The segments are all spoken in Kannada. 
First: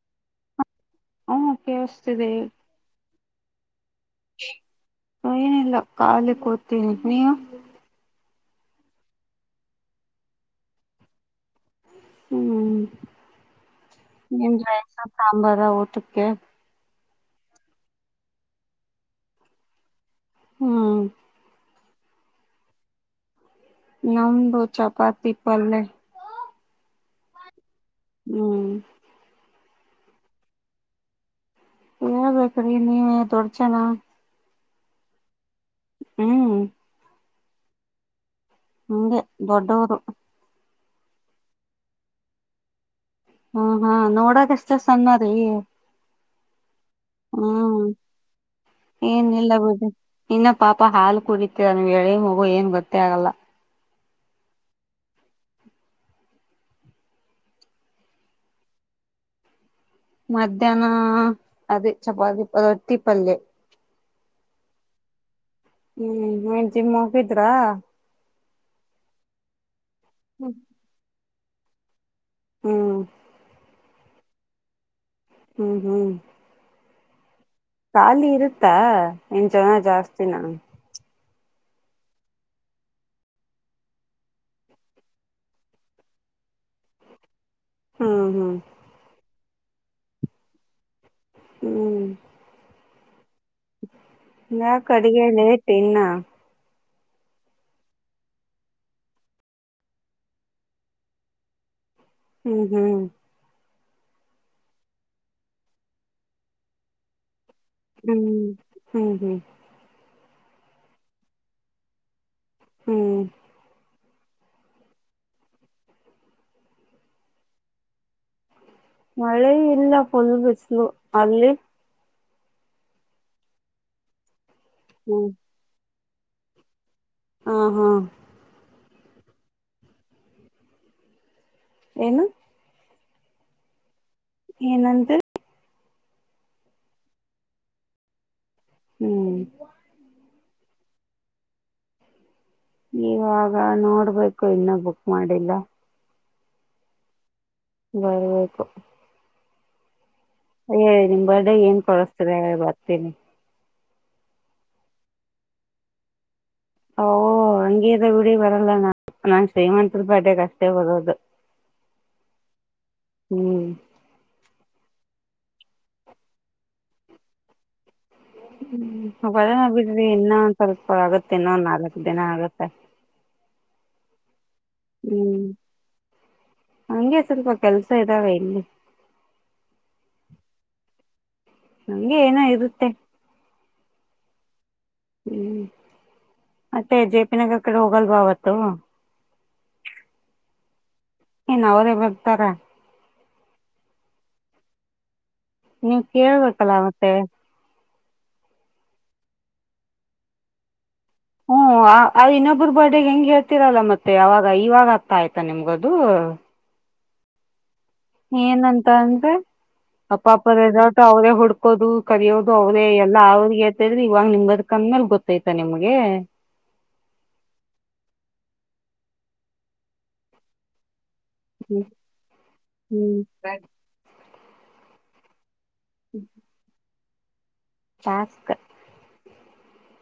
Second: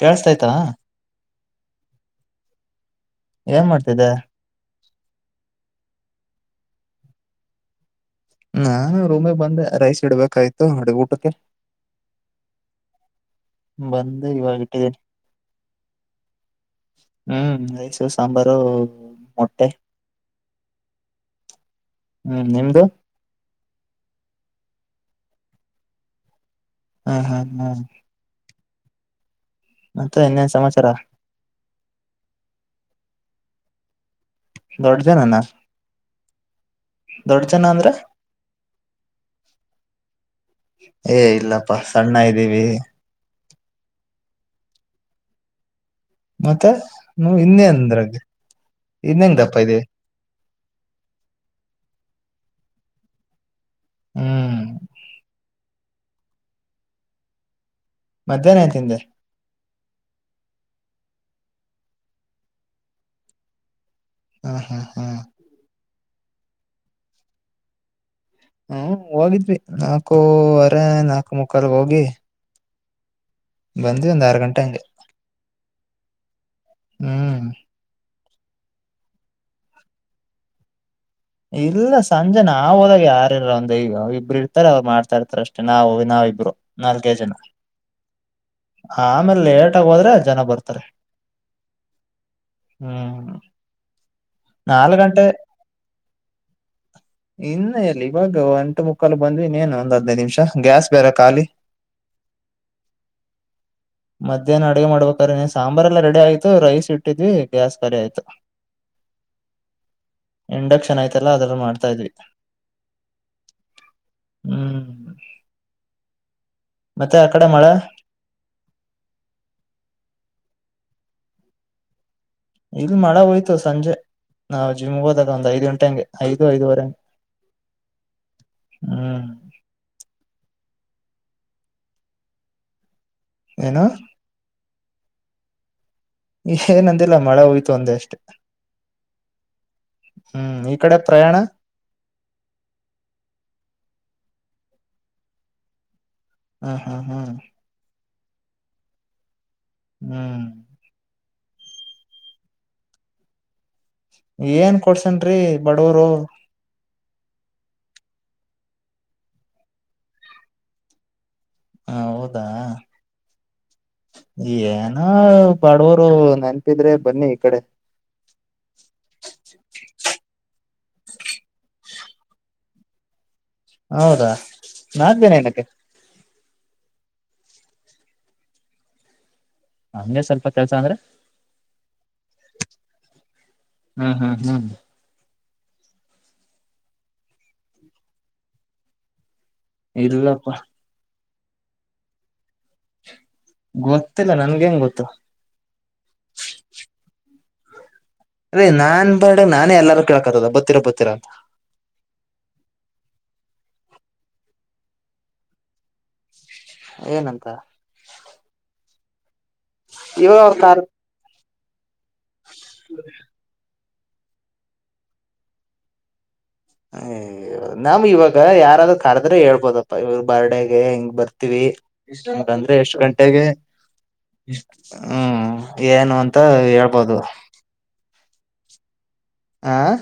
ಕೇಳಸ್ತ ಆಯ್ತಾ ಹ್ಮ ಕೇಳಿಸ್ತಿದೆ ಏನ್ ಮಾಡ್ತಿದ್ದ ಏನಿಲ್ಲ ಕಾಲಿಕ್ಕೆ ಹ್ತೀನಿ ನೀವು ಹಾ ರೂಮಾಗ ಬಂದೆ ರೈಸ್ ಇಡ್ಬೇಕಾಯ್ತು ನೋಡಿ ಊಟಕ್ಕೆ ಹ್ಮ್ ಬಂದು ಇವಾಗ ನಿಮಸ ಇಟ್ಟಿದ್ದೀನಿ ಸಾಂಬಾರ ಊಟಕ್ಕೆ ಹ್ಮ್ ರೈಸ್ು ಸಾಂಬಾರು ಮೊಟ್ಟೆ ಹ್ಮ್ ಹ್ಮ್ ನಿಮ್ದು ನಮ್ದು ಚಪಾತಿ ಪಲ್ಲೇ ಹ್ಮ್ ಹ್ಮ್ ಹ್ಮ್ ಹ್ಮ್ ಮತ್ತೆ ಇನ್ನೇನ್ ಸಮಾಚಾರ ಹೇಳ್ಬೇಕ್ರಿ ನೀವೇ ದೊಡ್ ಜನ ದೊಡ್ ಜನನ ಹ್ಮ್ ದೊಡ್ ಜನ ಅಂದ್ರೆ ಹಂಗೆ ದೊಡ್ಡವರು ಏ ಇಲ್ಲಪ್ಪಾ ಸಣ್ಣ ಇದ್ದೀವಿ ಹ್ಮ ಹಾ ನೋಡಕ್ಷ್ಟ ಸಣ್ಣ ರೀ ಮತ್ತೆ ನ ಇನ್ನೇ ಅಂದ್ರಗ್ ಇನ್ನೇಂಗ ಏನಿಲ್ಲ ದಪ್ಪ ಇದೆ ಬಿಡ್ರಿ ಇನ್ನ ಪಾಪ ಹಾಲು ಕುೂಡತಿರ ನೀ ಎಳೆ ಹಗು ಏನ್ ಗೊತ್ತೇ ಆಗಲ್ಲ ಹ್ಮ್ ಮಧ್ಯಾಹ್ನ ಆ್ತಿಂದೆ ಮಧ್ಯಾಹ್ನ ಅದೇ ಚಪಾತಿ ರೊಟ್ಟಿ ಪಲ್ಯ ಹಾ ಹಾ ಹಾ ಹ್ಮ್ ಮನ್ ಜಿಮ್ ಹೋಗಿದ್ರಾ ಹ್ಮ ಹೋಗಿದ್ವಿ ನಾಲ್ಕೂವರೆ ನಾಲ್ಕು ಮುಕ್ಕಾಲ್ಗ ಹೋಗಿ ಹ್ಞ ಬಂದು ಒಂದು ಆರು ಗಂಟೆ ಹಂಗೆ ಹ್ಮ್ ಹ್ಮ್ ಹ್ಮ್ ಖಾಲಿ ಇರುತ್ತಾ ಎಂ ಜನ ಜಾಸ್ತಿ ನಾ ಇಲ್ಲ ಸಂಜೆ ನಾವ ಹೋದಾಗ ಯಾರಲ್ಲ ಒಂದ್ಯ ಇಬ್ರು ಇರ್ತಾರೆ ಅವ್ರು ಮಾಡ್ತಾ ಇರ್ತಾರ ಅಷ್ಟೇ ನಾವುವಿ ನಾವಿಬ್ರು ನಾಲ್ಕೇ ಜನ ಹ್ಮ್ ಹ್ಮ್ ಆಮೇಲೆ ಲೇಟ್ ಆಗ ಹೋದ್ರೆ ಜನ ಬರ್ತಾರೆ ಹ್ಮ್ ಹ್ಮ್ ನಾ ನಾಲ್ಕ್ ಗಂಟೆ ಕಡಗೆಲ್ಲ ಇತು ಇನ್ನ ಇನ್ನ ಎಲ್ಲಿ ಇವಾಗ ಒಂಟು ಮುಕ್ಕಾಲು ಬಂದ್ ಇನ್ ನ್ ಒಂದ್ ಹದ್ನೈದು ನಿಮಿಷ ಗ್ಯಾಸ್ ಬೇರೆ ಖಾಲಿ ಹ್ಮ್ ಹ್ಮ್ ಮಧ್ಯಾಹ್ನ ಅಡಗೆ ಮಾಡಬೇಕಾರೆ್ರ ನೀ ಸಾಂಬಾರ ಎಲ್ಲ ರೆಡಿ ಆಯ್ತು ರೈಸ್ ಇಟ್ಟು ವಿ ಗ್ಯಾಸ್ ಕರಿ ಆಯ್ತ ಹ್ಮ್ ಹ್ಮ್ ಹ್ಮ್ ಇಂಡಕ್ಷನ್ ಯ್ತಲ್ಲಾ ಅದಲ್ಲ ಮಾಡ್ತಾ ಇದ್ವಿ ಹು ಹ್ಮ್ ಮತ್ತೆ ಆ ಕಡೆ ಮಳ ಮಳೆ ಇಲ್ಲ ಫುಲ್ ಬಿಸಲು ಅಲ್ಲಿ ಇಲ್ ಮಳ ಹೋಯ್ತು ಸಂಜೆ ನಾವ್ ಜಿಮ್ ಹ್ಮ್ ಹೋದಾಗಂದ್ ಐದ್ ಗಂಟೆಂಗೆ ಐದು ಐದುವರೆಗೆ ಹಾ ಹಾ ಹ್ಮ್ ಏನು ಏನು ಏನಂದ್ರೆ ಏನಂದಿಲ್ಲ ಮಳೆ ಹೋಯ್ತು ಒಂದ ಅಷ್ಟೆ ಹ್ಮ್ ಹ್ಮ್ ಕಡೆ ಪ್ರಯಾಣ ನೀವಾಗ ನೋಡ್ಬೇಕು ಇನ್ನೂ ಬುಕ್ ಮಾಡಿಲ್ಲ ಹ್ಮ್ ಹ್ಮ ಹ್ಮ್ ಬರ್ಬೇಕು ಹ್ಮ್ ಹೇಳಿ ನಿಮ್ ಬರ್ಡೆ ಏನ್ ಕೊಳಸ್ತದೆ ಬರ್ತೀನಿ ಏನ್ ಕೊಡ್ಸನ್ ಬಡವರು ಓ ಹಂಗೀದ ಬಿಡಿ ಬರಲ್ಲ ನ ನಾನ್ ಶ್ರೀಮಂತರ ಪೇಟೆಗ ಅಷ್ಟೇ ಬರೋದು ಹಾ ಹೌದಾ ಹ್ಮ್ ಏನ ಬಾಡವರು ನೆನಪಿದ್ರೆ ಬನ್ನಿ ಈ ಕಡೆ ಹ್ಮ್ ಒಳನ ಬಿಡ್ರಿ ಇನ್ನೊ ಒಂದ್ ಸ್ವಲ್ಪ ಆಗತ್ತೆ ಇನ್ನೊಂದ್ ನಾಲ್ಕಕ್ ದಿನ ಆಗತ್ತೆ ಹೌದಾ ಹ್ಮ್ ನಾಾಗ್ದೇನೆ ಏನಕ್ಕೆ ಹಂಗೆ ಸ್ವಲ್ಪ ಕೆಲ್ಸ ಇದಾವೆ ಇಲ್ಲಿ ಹಂಗೆ ಸ್ವಲ್ಪ ಕೆಲ್ಸ ಅಂದ್ರೆ ನಂಗೆ ಏನೋ ಇರುತ್ತೆ ಹ್ಮ್ ಹ್ಮ್ ಹ್ಮ್ ಹ್ಮ್ ಮತ್ತೆ ಜೆಪಿ ನಗರ್ ಕಡೆ ಹೋಗಲ್ ಬಾವತ್ತು ಇಲ್ಲಪ್ಪ ಏನ್ ಅವರೇ ಬರ್ತಾರ ಗೊತ್ತಿಲ್ಲ ನನ್ಗೆ ಹೆಂಗ ಗೊತ್ತು ನೀ ಕೇಳ್ಬೇಕಲ್ಲ ಮತ್ತೆ ರೀ ನಾನ್ ಬರ್ಡ ನಾನೇ ಎಲ್ಲಾರು ಕೇಳಕತದ ಬತ್ತಿರಾ ಬತ್ತೀರಾಂತ ಹ್ಮ್ ಇನ್ನೊಬ್ಬ್ರ ಬರ್ಡೇಗೆ ಹೆಂಗ್ ಹೇಳ್ತರಲ್ಲ ಮತ್ತೆ ಅವಾಗ ಇವಾಗ ಆತಾ ಆಯ್ತಾ ನಿಮ್ಗದು ಏನಂತ ಏನಂತ ಅಂದ್ರೆ ಅಪ್ಪ ಇವಾಗ ಅವ್ರ ಅಪ್ಪ ಕಾರ್ ರೆಸಾರ್ಟ ಅವರೇ ಹುಡ್ಕೋದು ಕರಿಿಯೋದು ಅವ್ರೇ ಎಲ್ಲ ಅವ್ರಿಗೆೇತದ್ರೆ ಇವಾಗ ನಿಮಂಬದಕಂದ್ಮೇಲೆ ಗೊತ್ತೈತ ನಿಮ್ಗೆ ಹ ನಮ ಇವಾಗ ಯಾರಾದ್ರರು ಕರದ್ರೆ ಹೇಳ್ಬೋದಪ್ಪ ಇವ್ರ ಬರ್ಡೆಗೆ ಹೆಂಗ ಬರ್ ಂದ್ರೆ ಎಷ್ಟ್ ಹ್ಮ್ ಗಂಟೆಗೆ ಹ್ಮ್ ಏನು ಅಂತ ಹೇಳ್ಬೋದು ಪಾಸ್ಕ್ ಆಂ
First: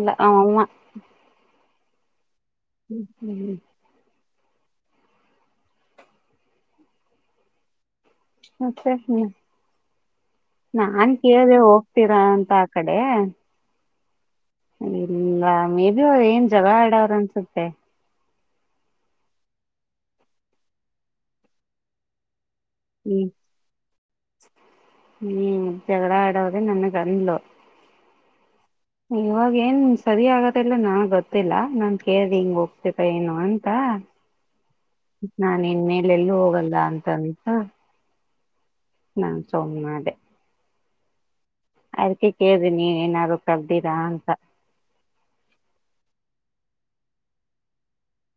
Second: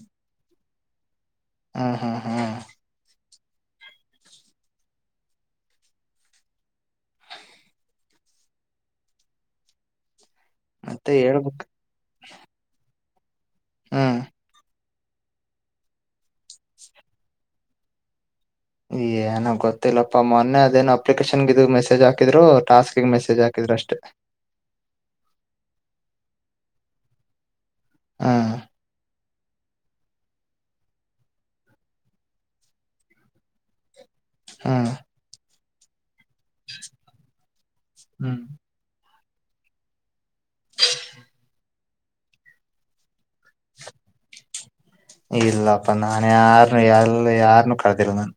ಲ್ಲಮ್ಮ ಹ್ಮ್ ಹ್ಮ ಹ್ಮ ಹ್ಮ್ ಹ್ಮ್ ಹ್ಮ್ ಮತ್ತೆ ಹ್ಮ ಮತ್ತೆ ನಾನ್ ಹೇಳ್ಬೇಕ್ ಕೇಳಿದೆವು ಇತೀರಾ ಅಂತ ಆ ಕಡೆ ಹ್ಮ್ ಇಲ್ಲ ಮೇಬ ಅವ ಏನ್ ಜಗಳ ಆಡವರು ಅನ್ಸುತ್ತೆ ಏನ ಗೊತ್ತಿಲ್ಲಪ್ಪ ಮೊನ್ನೆ ಅದೇನ್ ಅಪ್ಲಿಕೇಶನ್ಗೆ ಇದಿದು ಮೆಸೇಜ್ ಹಾಕಿದ್ರು ಟಾಸ್ಕ್ಿಗೆ ಹ್ಮ್ ಮೆಸೇಜ್ಾಕಿದ್ರರುಷ್ಟೇ ಹ್ಮ್ ಜಡ ಆಡೋದೆ ನನ್ಗಂದ್ಲು ಹಾಂ ಇವಾಗ ಏನ್ ಸರಿ ಆಗತ್ತ ಇಲ್ಲ ನಾ ಗೊತ್ತಿಲ್ಲಾ ನಾನ್ ಕೇಳ್ದಿ ಹಿಂಗ ಹೋಗ್ತತ ಏನು ಅಂತ ಹಾ ನಾ ಇನ್ ಮೇಲೆ ಎಲ್ಲೂ ಹೋಗಲ್ಲ ಅಂತ ಅನ್ಸ ಹ್ಮ್ ನಾ ಸು್ ಮಾಡೆ ಅದಕ್ಕೆ ಕೇಳಿ ನೀ ಏನಾದ್ರು ಕಲ್ದಿರಾ ಅಂತ ಇಲ್ಲಪ್ಪ ನಾನ ಯಾರನು ಎಲ್ಲ ಯಾರನ್ನು ಕಳದಿಲ್ಲ ನಾನು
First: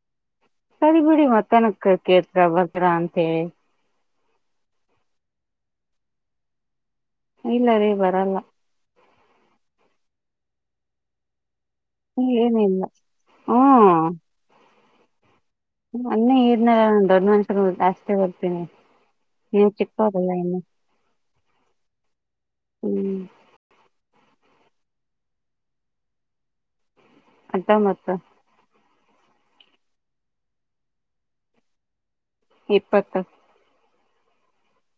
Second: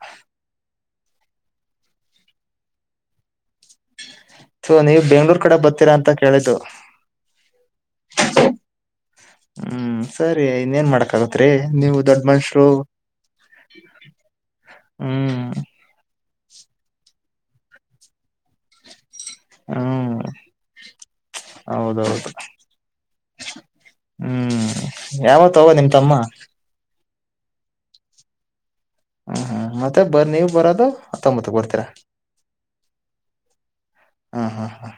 ಸರಿ ಬಿಡಿ ಮತ್ತನಕ್ ಕೇತ್ರ ಭದ್ರಾ ಅಂತ ಹೇಳಿ ಸೊ ನೀವು ಬೆಂಗ್ಗಳೂರ್ ಕಡೆ ಬರ್ತೀರಾ ಅಂತ ಕೇಳಿದ್ದು ಇಲ್ಲ ರೇ ಬರಲ್ಲ ಹ್ಮ್ ಸರಿ ಇನ್ನೇನ್ ಮಾಡಕ್ ಆಗತ್ರಿ ನೀವು ದೊಡ್ಡ ಮಷರು ಏನಿಲ್ಲ ಹ್ಮ್ ಹ್ಮ್ ಅನ್ನೆ ಈನ ದೊಡ್ಡ ಮನ್ಷ್ಯರು ಜಾಸ್ತಿ ಹೋಗ್ತೀನಿ ನೀವು ಚಿಕ್ಕ ಹ್ಮ್ ಹದಲ್ಲ ಇನ್ನು ಹೌದೌದು ಹ್ಮ್ ಹ್ಮ್ ಯಾವತ್ಗೋ ನಿಮ ತಮ್ಮ ಅದ ಮತ್ತ ಹ್ಮ್ ಹ್ಮ್ ಮತ್ತೆ ಬರ್ ನೀವ್ ಬರೋದು ಹತ್ತೊಂಬತ್ತು ಕೊರ್ತೀರಾ ಇಪ್ಪತ್ತತ್ತು ಹಾಂ ಹಾಂ ಹಾಂ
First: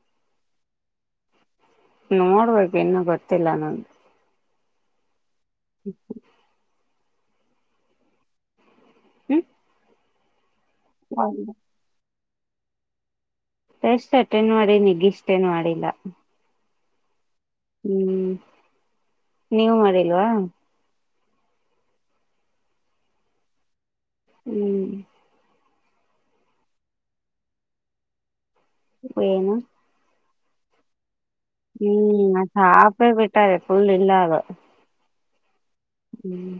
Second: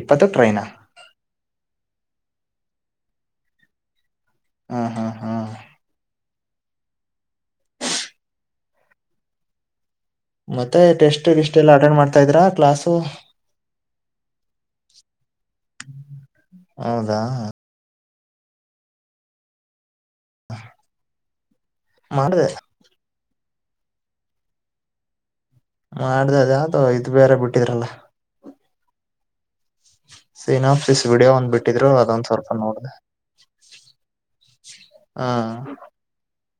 ಇಪ್ಪತ್ತು ಟ್ರೈನಾ ನೋಡ್ಬೇಕ ಇನ್ನು ಗೊತ್ತಿಲ್ಲ ನಗೆ ಹಾ ಹಾ ಹಾ ಹ್ಮ್ ಹ್ಮ ಮತ್ತೆ ಟೆಸ್ಟ್ ಲಿಸ್ಟ ಎಲ್ಲ ಅಟೆಂಡ್ ಮಾಡ್ತಾ ಇದ್ರಾ ಕ್ಲಾಸು ಟೆಸ್ಟ್ ಅಟೆಂಡ್ ಮಾಡಿ ನಿಗ್ ಇಷ್ಟೇ ಮಾಡಿಲ್ಲ ಹೌದಾ ಹ್ಮ್ ನೀವು ಮಾಡಿಲ್ವಾ ಮಾಡ್ದ ಹ್ಮ್ ಮಾಡ್ದ ಅದ ಯಾವದ ಇದು್ ಬೇರೆ ಬಿಟ್ಟಿದ್ರಲ್ಲ ಏನು ಸನ್ಫಸ್ ವಿಡೋಂದ್ಬಟ್ಟು ಹ್ಮ್ ಸಾಪೇ ಬಿಟ್ಟಾರೆ ಫುಲ್ ಇಲ್ಲ ಅದು ಹಾ ಹ್ಮ್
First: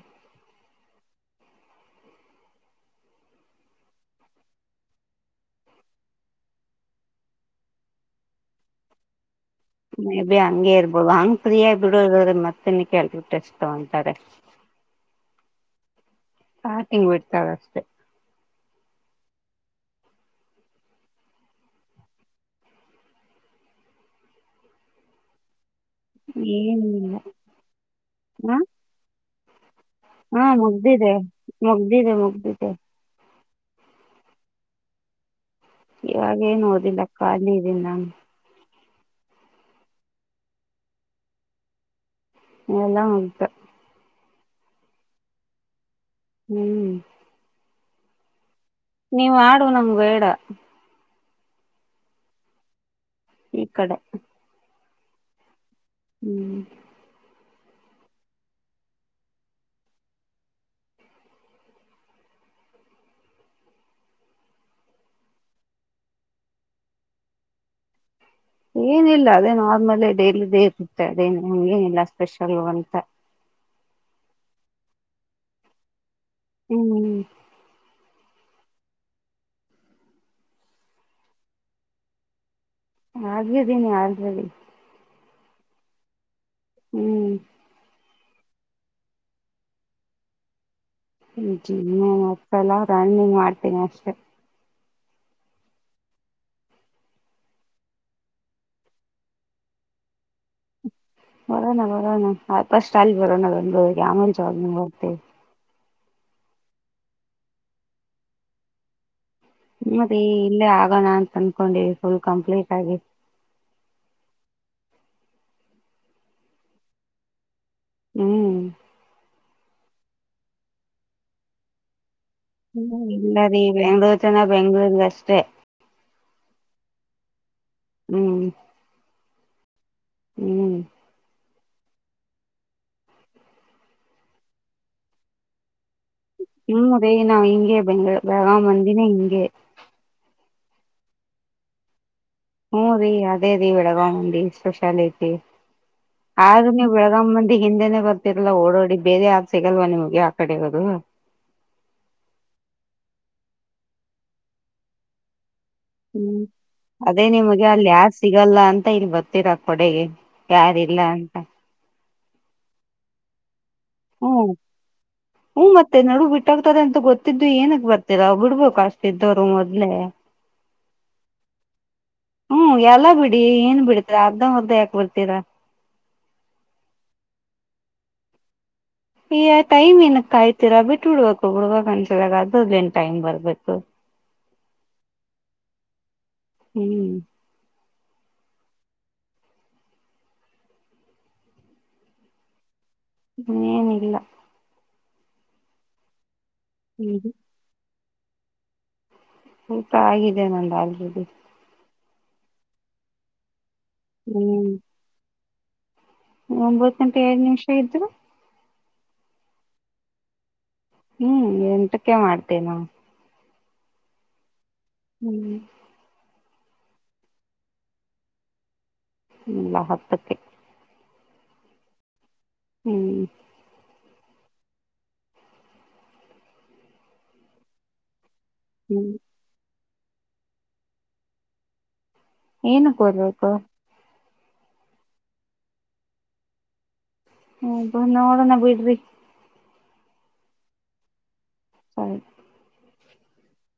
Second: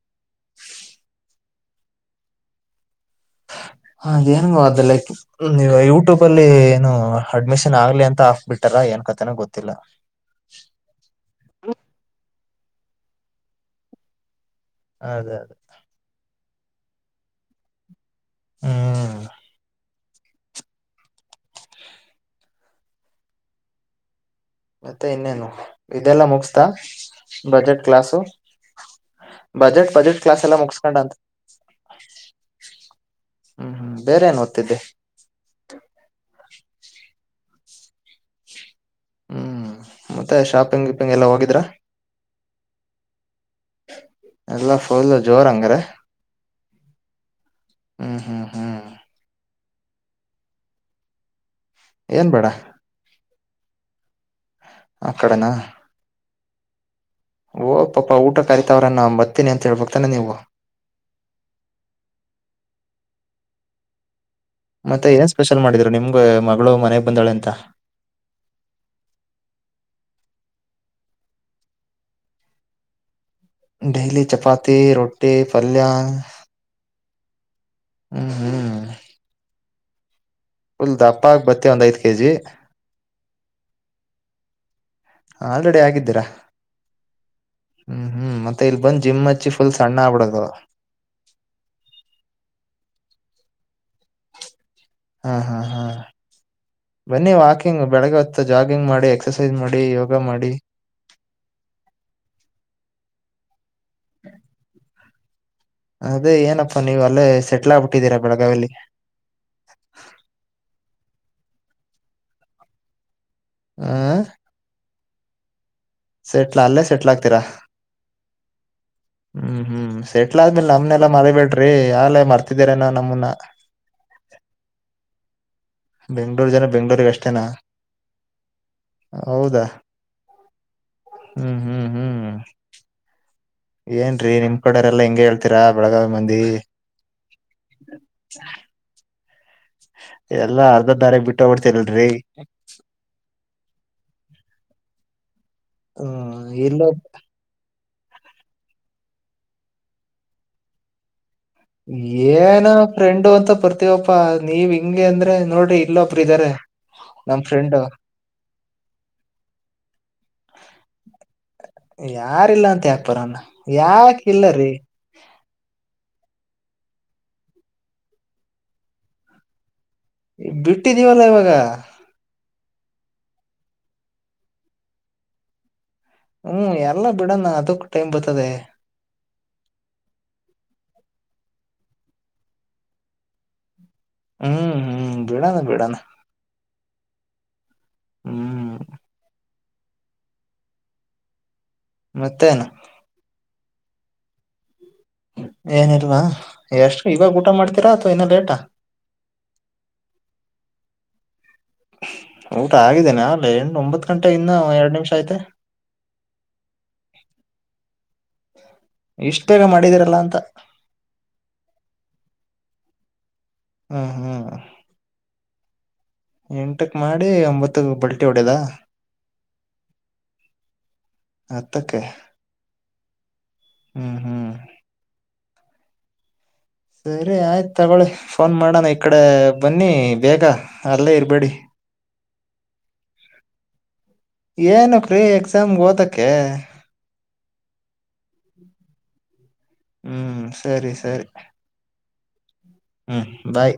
ಹಾ ಜನಂಗ ಅದೆಲ್ಲಾಕಿ ಹ್ಮ ನೀವ ಯೂಟ್ಯೂಬ್ ಅಲ್ಲಿ ಏನು ಅಡ್ಮಿಷನ್ ಆಗ್ಲಿ ಅಂತ ಹಕ್ಬಿಟ್ಟಾರ ಏನ್ ಕತೆನ ಗೊತ್ತಿಲ್ಲ ಮೇ ಬಿ ಹಂಗೆ ಇರ್ಬೋದು, ಹಂಗ್ ಫ್ರೀ ಆಗಿ ಬಿಡುದಾದ್ರ ಮತ್ [unintelligible] ತಗೋಂತಾರೆ. ಅದೇ ಅದೇ. ಸ್ಟಾರ್ಟಿಂಗ್ ಬಿಡ್ತಾರ ಅಷ್ಟೇ. ಹ್ಮ ಮತ್ತೆ ಇನ್ನೇನು ಇದೆಲ್ಲಾ ಮುಗಸ್ತಾ ಏನಿಲ್ಲ ಬಜೆಟ್ ಕ್ಲಾಸು. ಹ ಬಜೆಟ್ ಬಜೆಟ್. ಕ್ಲಾಸ್ ಹಾ ಎಲ್ಲ ಮುಗಿಸ್ಕೊಂಡ ಮುಗ್ದಿದೆೆ, ಅಂತ ಮುಗ್ದಿದೆ ಮುಗ್ದಿದೆ. ಹ್ಮ್ ಹ್ಮ್ ಬೇರೆ ಏನ್ ಓದ್ತಿದ್ದೆ. ಇವಾಗೇನ್ ಓದಿಲ್ಲ ಕಾಲಿ ಇದೀನಾನು. ಹ್ಮ್ ಮತ್ತೆ ಶಾಪಿಂಗ್ ಗಿಪಿಂಗ್ ಎಲ್ಲ ಹೋಗಿದ್ರಾ [unintelligible] ಎಲ್ಲಾ ಫುಲ್ ಜೋರ್ ಹಂಗರ. ಹ್ಮ್ ಹ್ಮ್ ಹ್ಮ್ ಹ್ಮ್ ನೀ ಮಾಡು ನಂಗ್ ಬೇಡ. ಏನ್ ಬೇಡ. ಈ ಕಡೆ. ಆಕಡೆನಾ. ಹ್ಮ್ ಹೋಗ್ ಪಾಪ ಊಟಕ್ಕರಿತಾವ್ರೇನ್ ನಾ ಬತ್ತಿನಿ ಅಂತ್ ಹೇಳ್ಬಕ್ತಾನೆ ನೀವು. ಮತ್ತೆ ಏನ್ ಸ್ಪೆಷಲ್ ಮಾಡಿದ್ರು ನಿಮ್ಗೆ ಮಗಳು ಮನೆಗ್ ಬಂದಾಳೆ ಅಂತ. ಏನಿಲ್ಲ ಅದೇ ನಾರ್ಮಲ್ ಡೆಲಿ ಇದೇ ಇರ್ತೀತ್ ಅದೇ ಏನಿಲ್ಲ ಸ್ಪೆಷಲ್ ಅಂತ. ಡೇಲಿ ಚಪಾತಿ ರೊಟ್ಟಿ ಪಲ್ಯಾ ಹ್ಮ್ ಹ್ಮ್ ಹ್ಮ ಪುಲ್ ದಪ್ಪ ಹಾಗಿ ಬತ್ತಿವ ಒಂದ್ ಐದ ಕೆ ಜಿ ಆಗಿದ್ದೀನಿ ಆಲ್ರೆಡಿ ಆಲ್ರಡಿ ಆಗಿದ್ದೀರಾ ಹ್ಮ್ ಹ್ಮ್ ಹ್ಮ್ ಮತ್ತೆ ಇಲ್ ಬಂದ ಜಿಮ್ ಹಚ್ಚಿ ಫುಲ್ ಸಣ್ಣ ಆಗ್ಬಡದ ಜಿಮ್ಮ ಏನ್ ಹಚ್ಚಲ್ಲಾ ರನ್ನಿಂಗ್ ಮಾಡ್ತೀನಿ ಅಷ್ಟೆ ಹಾ ಹಾ ಹಾ ಬನ್ನಿ ವಾಕಿಂಗ್ ಬೆಳಗ್ಗೆ ಹೊತ್ತು ಜಾಗಿಂಗ್ ಮಾಡಿ ಎಕ್ಸಸೈಸ್ ಮಾಡಿ ಯೋಗ ಮಾಡಿ ಬರೋಣ ಬರೋಣ ಫಸ್ಟ್ ಅಲ್ಲ ಬರೋಣ ಬೆಂಗಳೂರಿಗೆ ಆಮೇಲ್ ಜಾಗಿಂಗ್ ಹೋಗ್ತಿವ್ ಅದೇ ಏನಪ್ಪಾ ನೀವ್ ಅಲ್ಲೇ ಸೆಟ್ಲ್ ಆಗ್ಬಿಟ್ಟಿದ್ದೀರಾ ಬೆಳಗಾವಿಲಿ. ಮತ್ತೆ ಇಲ್ಲೇ ಆಗೋಣ ಅಂತ ಅನ್ಕೊಂಡಿವ ಫುಲ್ ಕಂಪ್ಲೀಟ್ ಆಗಿ ಆ ಸೆಟ್ಲ ಅಲ್ಲೇ ಸೆಟ್ಲ್ ಆಗ್ತೀರಾ ಹ್ಮ್ ಹ್ಮ್ ಹ್ಮ್ ಸೆಟ್ಲ್ ಆದ್ಮೇಲ್ ನಮ್ನೆಲ್ಲಾ ಮರಿಬೇಡ್ರಿ ಆಗಲೇ ಮರ್ತ ಹ್ಮ ಇಲ್ಲ ರೀ ಬೆಂಗ್ಳೂರ್ ಜನ ಬೆಂಗ್ಳೂರಗ ಅಷ್ಟೇ ಬೆಂಗ್ಳೂರ ಜನ ಬೆಂಗ್ಗಳೂರಿಗ ಅಷ್ಟೇನಾ ಹ್ಮ್ ಹೌದಾ ಹ್ಮ್ ಹ್ಮ್ ಹ್ಮ್ ಹ್ಮ್ ಏನ್ ರೀ ನಿಮ್ ಕಡೆರೆಲ್ಲ ಹಿಂಗೆ ಹೇಳ್ತ ತ್ತಿರಾ ಬೆಳಗಾವಿ ಮಂದಿ ಹ್ಮ್ ರೀ ನಾವ್ ಹಿಂಗೆ ಬೆ ಬೆಳಗಾವ ಮಂದಿನೇ ಹಿಂಗೆ ಎಲ್ಲಾ ಅರ್ಧದಾರೆಗ್ ಬಿಟ್ಟೂಬಿಡ್ತೀರಲ್ರೀ ಹ್ಮ್ ರೀ ಅದೇ ರೀ ಬೆಳಗಾವ ಮಂದೀ ಸ್ಪೆಷಾಲಿಟಿ ಹ್ಮ್ ಆದ್ರ ಇಲ್ಲ ನೀವ ಬೆಳಗಾವ ಮಂದಿಗೆ ಹಿಂದೆನೆ ಗೊತ್ತ ಬರತಿರಲ್ಲ ಓಡೋಡಿ ಬೇರೆ ಯಾವದ್ ಸಿಗಲ್ವ ನಿಮ್ಗೆ ಆ ಕಡೆ ಇರೊದು. ಏನೋ ಫ್ರೆಂಡು ಅಂತ ಬರ್ತೀವಪ್ಪಾ ನೀವ್ ಹಿಂಗೆ ಅಂದ್ರೆ ನೋಡ್ರಿ. ಒಬ್ಬರ ಹ್ಮ್ ಇದ್ದಾರೆ ಅದೇ ನಿಮ್ಗೆ ಅಲ್ಲ ಯಾರ್ ಸಿಗಲ್ಲ ಅಂತ ಇಲ್ಲಿ ಬರ್ತೀರಾ ಕೊಡೆಗೆ ಯಾರ ಇಲ್ಲ ಅಂತ. ಯಾರಿಲ್ಲ ಅಂತ ಯಾಕ್ ಬರನ್ ಯಾಕ ಹ್ಮ್ ಇಲ್ಲರಿ ಹ್ಮ್ ಮತ್ತೆ ನಡು ಬಿಟ್ಟೊಗ್ತಾರೆ ಅಂತ ಗೊತ್ತಿದ್ದು ಏನಕ್ ಬರ್ತಿರ ಬುಡ್ಬೇಕು ಅಷ್ಟ ಇದ್ದೊರು ಮೊದ್ಲೆ ಈಗ ಬಿಟ್ಟಿದೀವಲ್ಲಾ ಇವಾಗ ಹ್ಮ್ ಎಲ್ಲ ಬಿಡಿ ಏನ್ ಬಿಡತ್ತಿರ ಅದ್ದ ಮುದ್ದ ಯಾಕ ಬಿಡ್ತೀರಾ ಹ್ಮ್ ಎಲ್ಲ ಬಿಡಾನ ಅದಕು ಟೈಮ್ ಬರ್ತದೆ ಈಯ ಟೈಮ್ ಏನಕ್ ಕಾಯ್ತೀರಾ ಬಿಟ್ಟ ಬಿಡ್ಬೇಕು ಬುಡಬೇಕ್ ಅನ್ಸಿದಾಗ ಅದ್ರದ್ ಏನ್ ಟೈಮ್ ಬರ್ಬೇಕು ಹ್ಮ್ ಹ್ಮ್ ಬೀಡನ ಬೀಡನ ಹ್ಮ್ ಹ್ಮ್ ಮತ್ತೆನು ಏನಿಲ್ಲ ಏನಲ್ವಾ ಎಷ್ಟು ಹ್ಮ್ ಇವಾಗ ಊಟ ಮಾಡ್ತೀರಾ ಅಥವಾ ಇನ್ನ ಲೇಟಾ ಊಟ ಆಗಿದೆ ನ ಆಲ್ಡಿ ಊಟ ಆಗಿದ್ದೇನೆ ಅಲ್ಲ ಹೆ್ಣು ಒಂಬತ್ ಗಂಟೆ ಇನ್ನ ಎರಡ್ ನಿಮಿಷ ಆಯ್ತೆ ಒಂಬತ್ ಗಂಟೆ ಎರಡ್ ನಿಮಿಷ ಇದ್ರು ಇಷ್ಟೇಗ ಮಾಡಿದೀರಲ್ಲ ಅಂತ ಹ್ಮ್ ಎಂಟಕ್ಕೆ ಮಾಡ್ತೇ ನ ಹಾ ಹಾ ಹ್ಮ್ ಎಂಟಕ್ ಮಾಡಿ ಒಂಬತ್ತ ಬಲ್ಟಿ ಹೊಡದ. ಇಲ್ಲ ಹತ್ತಕ್ಕೆ ಹತ್ತಕ್ಕೆ ಹ್ಮ್ ಹ್ಮ್ ಹ್ಮ್ ಸರಿ ಆಯ್ತು ತಗೊಳ್ಳಿ ಫೋನ್ ಮಾಡಣ ಈ ಹ್ಮ್ ಕಡೆ ಬನ್ನಿ ಬೇಗ ಅಲ್ಲೇ ಇರ್ಬೇಡಿ ಏನ ಹರ್ಬೇಕು ಏನ ಕ್ರೀ ಎಕ್ಸಾಮ್ಗೆ ಓದಕ್ಕೆ ಹ ನೋಡೋಣ ಬಿಡ್ರಿ ಹ್ಮ್ ಸರಿ ಸರಿ ಸರಿ ಹ್ಮ್ ಬಾಯ್